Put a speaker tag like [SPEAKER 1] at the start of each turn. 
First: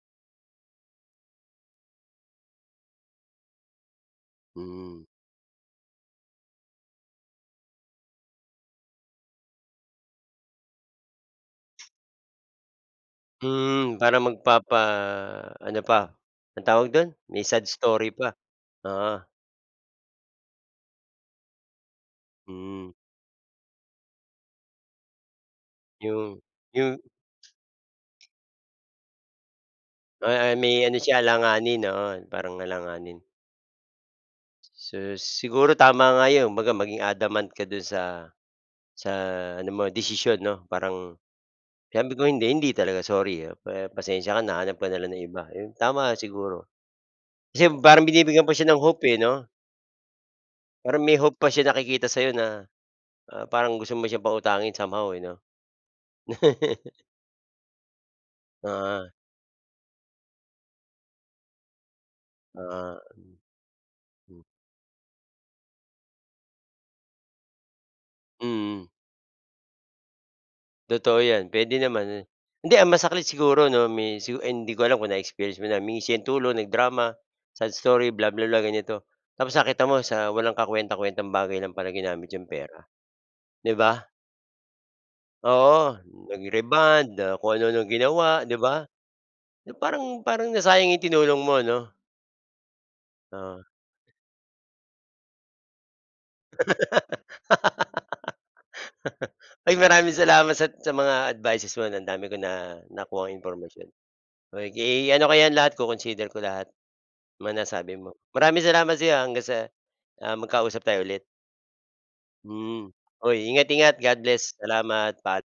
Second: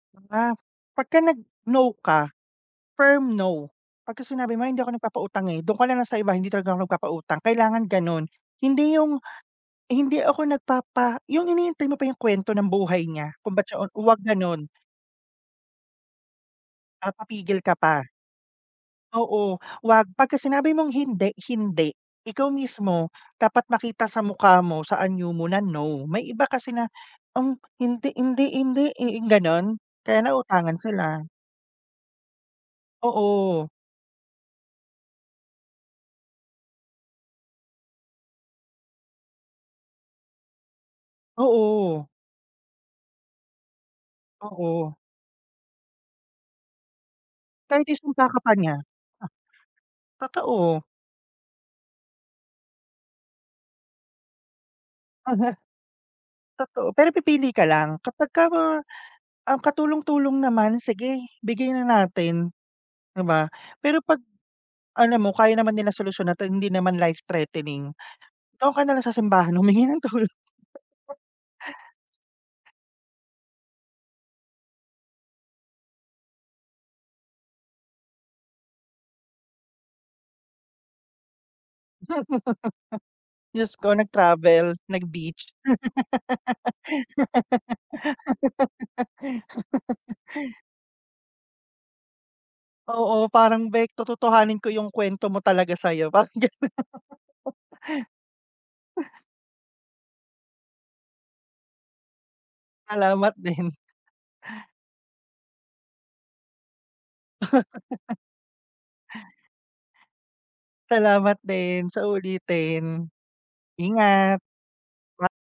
[SPEAKER 1] Ah pagka nag-no ka firm no, pagka sinabi mo, "Hindi ako
[SPEAKER 2] Hmm.
[SPEAKER 1] nagpapautang, eh, doon ka na lang sa iba, hindi talaga ako nagpapautang." Kailangan ganun. Hindi yung, "Hindi ako nagpapa" yung hinihintay mo pa yung kwento ng buhay niya, kung ba't siya o
[SPEAKER 2] Hmm, para
[SPEAKER 1] huwag ganon.
[SPEAKER 2] magpapa-ano pa, anong tawag do'n? May
[SPEAKER 1] Papapigil
[SPEAKER 2] sad
[SPEAKER 1] ka pa.
[SPEAKER 2] story pa, oo.
[SPEAKER 1] Oo, ’wag, pagka sinabi mong hindi, hindi. Ikaw
[SPEAKER 2] Hmm.
[SPEAKER 1] mismo, dapat makita sa mukha mo, sa anyo mo na, no. May
[SPEAKER 2] Yung
[SPEAKER 1] iba kasi na,
[SPEAKER 2] yung
[SPEAKER 1] um, hindi, hindi, hindi, eh, ganun, kaya
[SPEAKER 2] Ah ah,
[SPEAKER 1] nauutangan
[SPEAKER 2] may ano siya
[SPEAKER 1] sila.
[SPEAKER 2] alanganin, oo, parang alanganin.
[SPEAKER 1] Oo.
[SPEAKER 2] Sus, siguro tama nga 'yon, baga maging adamant ka do'n sa sa ano mo desisyon 'no, parang
[SPEAKER 1] Oo.
[SPEAKER 2] sabi ko, "Hindi, hindi talaga, sorry ah, pa pasensiya ka na hanap ka
[SPEAKER 1] Oo.
[SPEAKER 2] na lang ng iba." Ayun, tama siguro. Kasi
[SPEAKER 1] Kahit
[SPEAKER 2] parang
[SPEAKER 1] isumpa ka
[SPEAKER 2] binibigyan
[SPEAKER 1] pa
[SPEAKER 2] pa siya
[SPEAKER 1] niya.
[SPEAKER 2] ng hope, eh
[SPEAKER 1] Ah
[SPEAKER 2] 'no?
[SPEAKER 1] Totoo.
[SPEAKER 2] Parang may hope pa siya nakikita sa 'yo na, ah, parang gusto mo siyang pautangin somehow, eh, 'no?
[SPEAKER 1] Aha. Totoo, pero pipili ka lang. Kapagka, ah,
[SPEAKER 2] Oo.
[SPEAKER 1] um, katulong-tulong naman, sige, bigay na natin,
[SPEAKER 2] Ah.
[SPEAKER 1] di ba? Pero, pag alam mo, kaya naman nila solusyonan at hindi naman life-threatening, doon ka
[SPEAKER 2] Mm.
[SPEAKER 1] na lang sa simbahan humingi ng tulong.
[SPEAKER 2] Totoo 'yan, puwede naman, hindi ang masakit siguro 'no, may su hindi ko alam kung na-experience mo na, humingi siya tulong, nag-drama, sad story, blah blah blah, ganito. Tapos nakita mo sa walang kakuwentang-kuwentang bagay lang pala ginamit yung pera,
[SPEAKER 1] Diyos
[SPEAKER 2] 'di
[SPEAKER 1] ko
[SPEAKER 2] ba?
[SPEAKER 1] nag-travel, nag-beach.
[SPEAKER 2] Oo, nag-rebond, ah, kung ano-ano ginawa, 'di ba? Na parang parang nasayang 'yung tinulong mo, 'no?
[SPEAKER 1] Oo,
[SPEAKER 2] Oo.
[SPEAKER 1] parang beyk, tototohanin ko yung kuwento mo talaga sa'yo, parang ganun.
[SPEAKER 2] Ay, maraming salamat sat sa mga advices mo, 'no, ang dami ko na
[SPEAKER 1] Salamat
[SPEAKER 2] nakuhang
[SPEAKER 1] din.
[SPEAKER 2] impormasyon. Oh, ke ano ko yan lahat co-consider ko lahat, mga nasabi mo. Maraming salamat sa 'yo, ah, hanggang sa ah, magkausap tayo ulit.
[SPEAKER 1] Salamat din, sa
[SPEAKER 2] Mm,
[SPEAKER 1] uulitin.
[SPEAKER 2] hoy, ingat-ingat. God
[SPEAKER 1] Ingat.
[SPEAKER 2] bless, salamat,
[SPEAKER 1] Ma
[SPEAKER 2] paa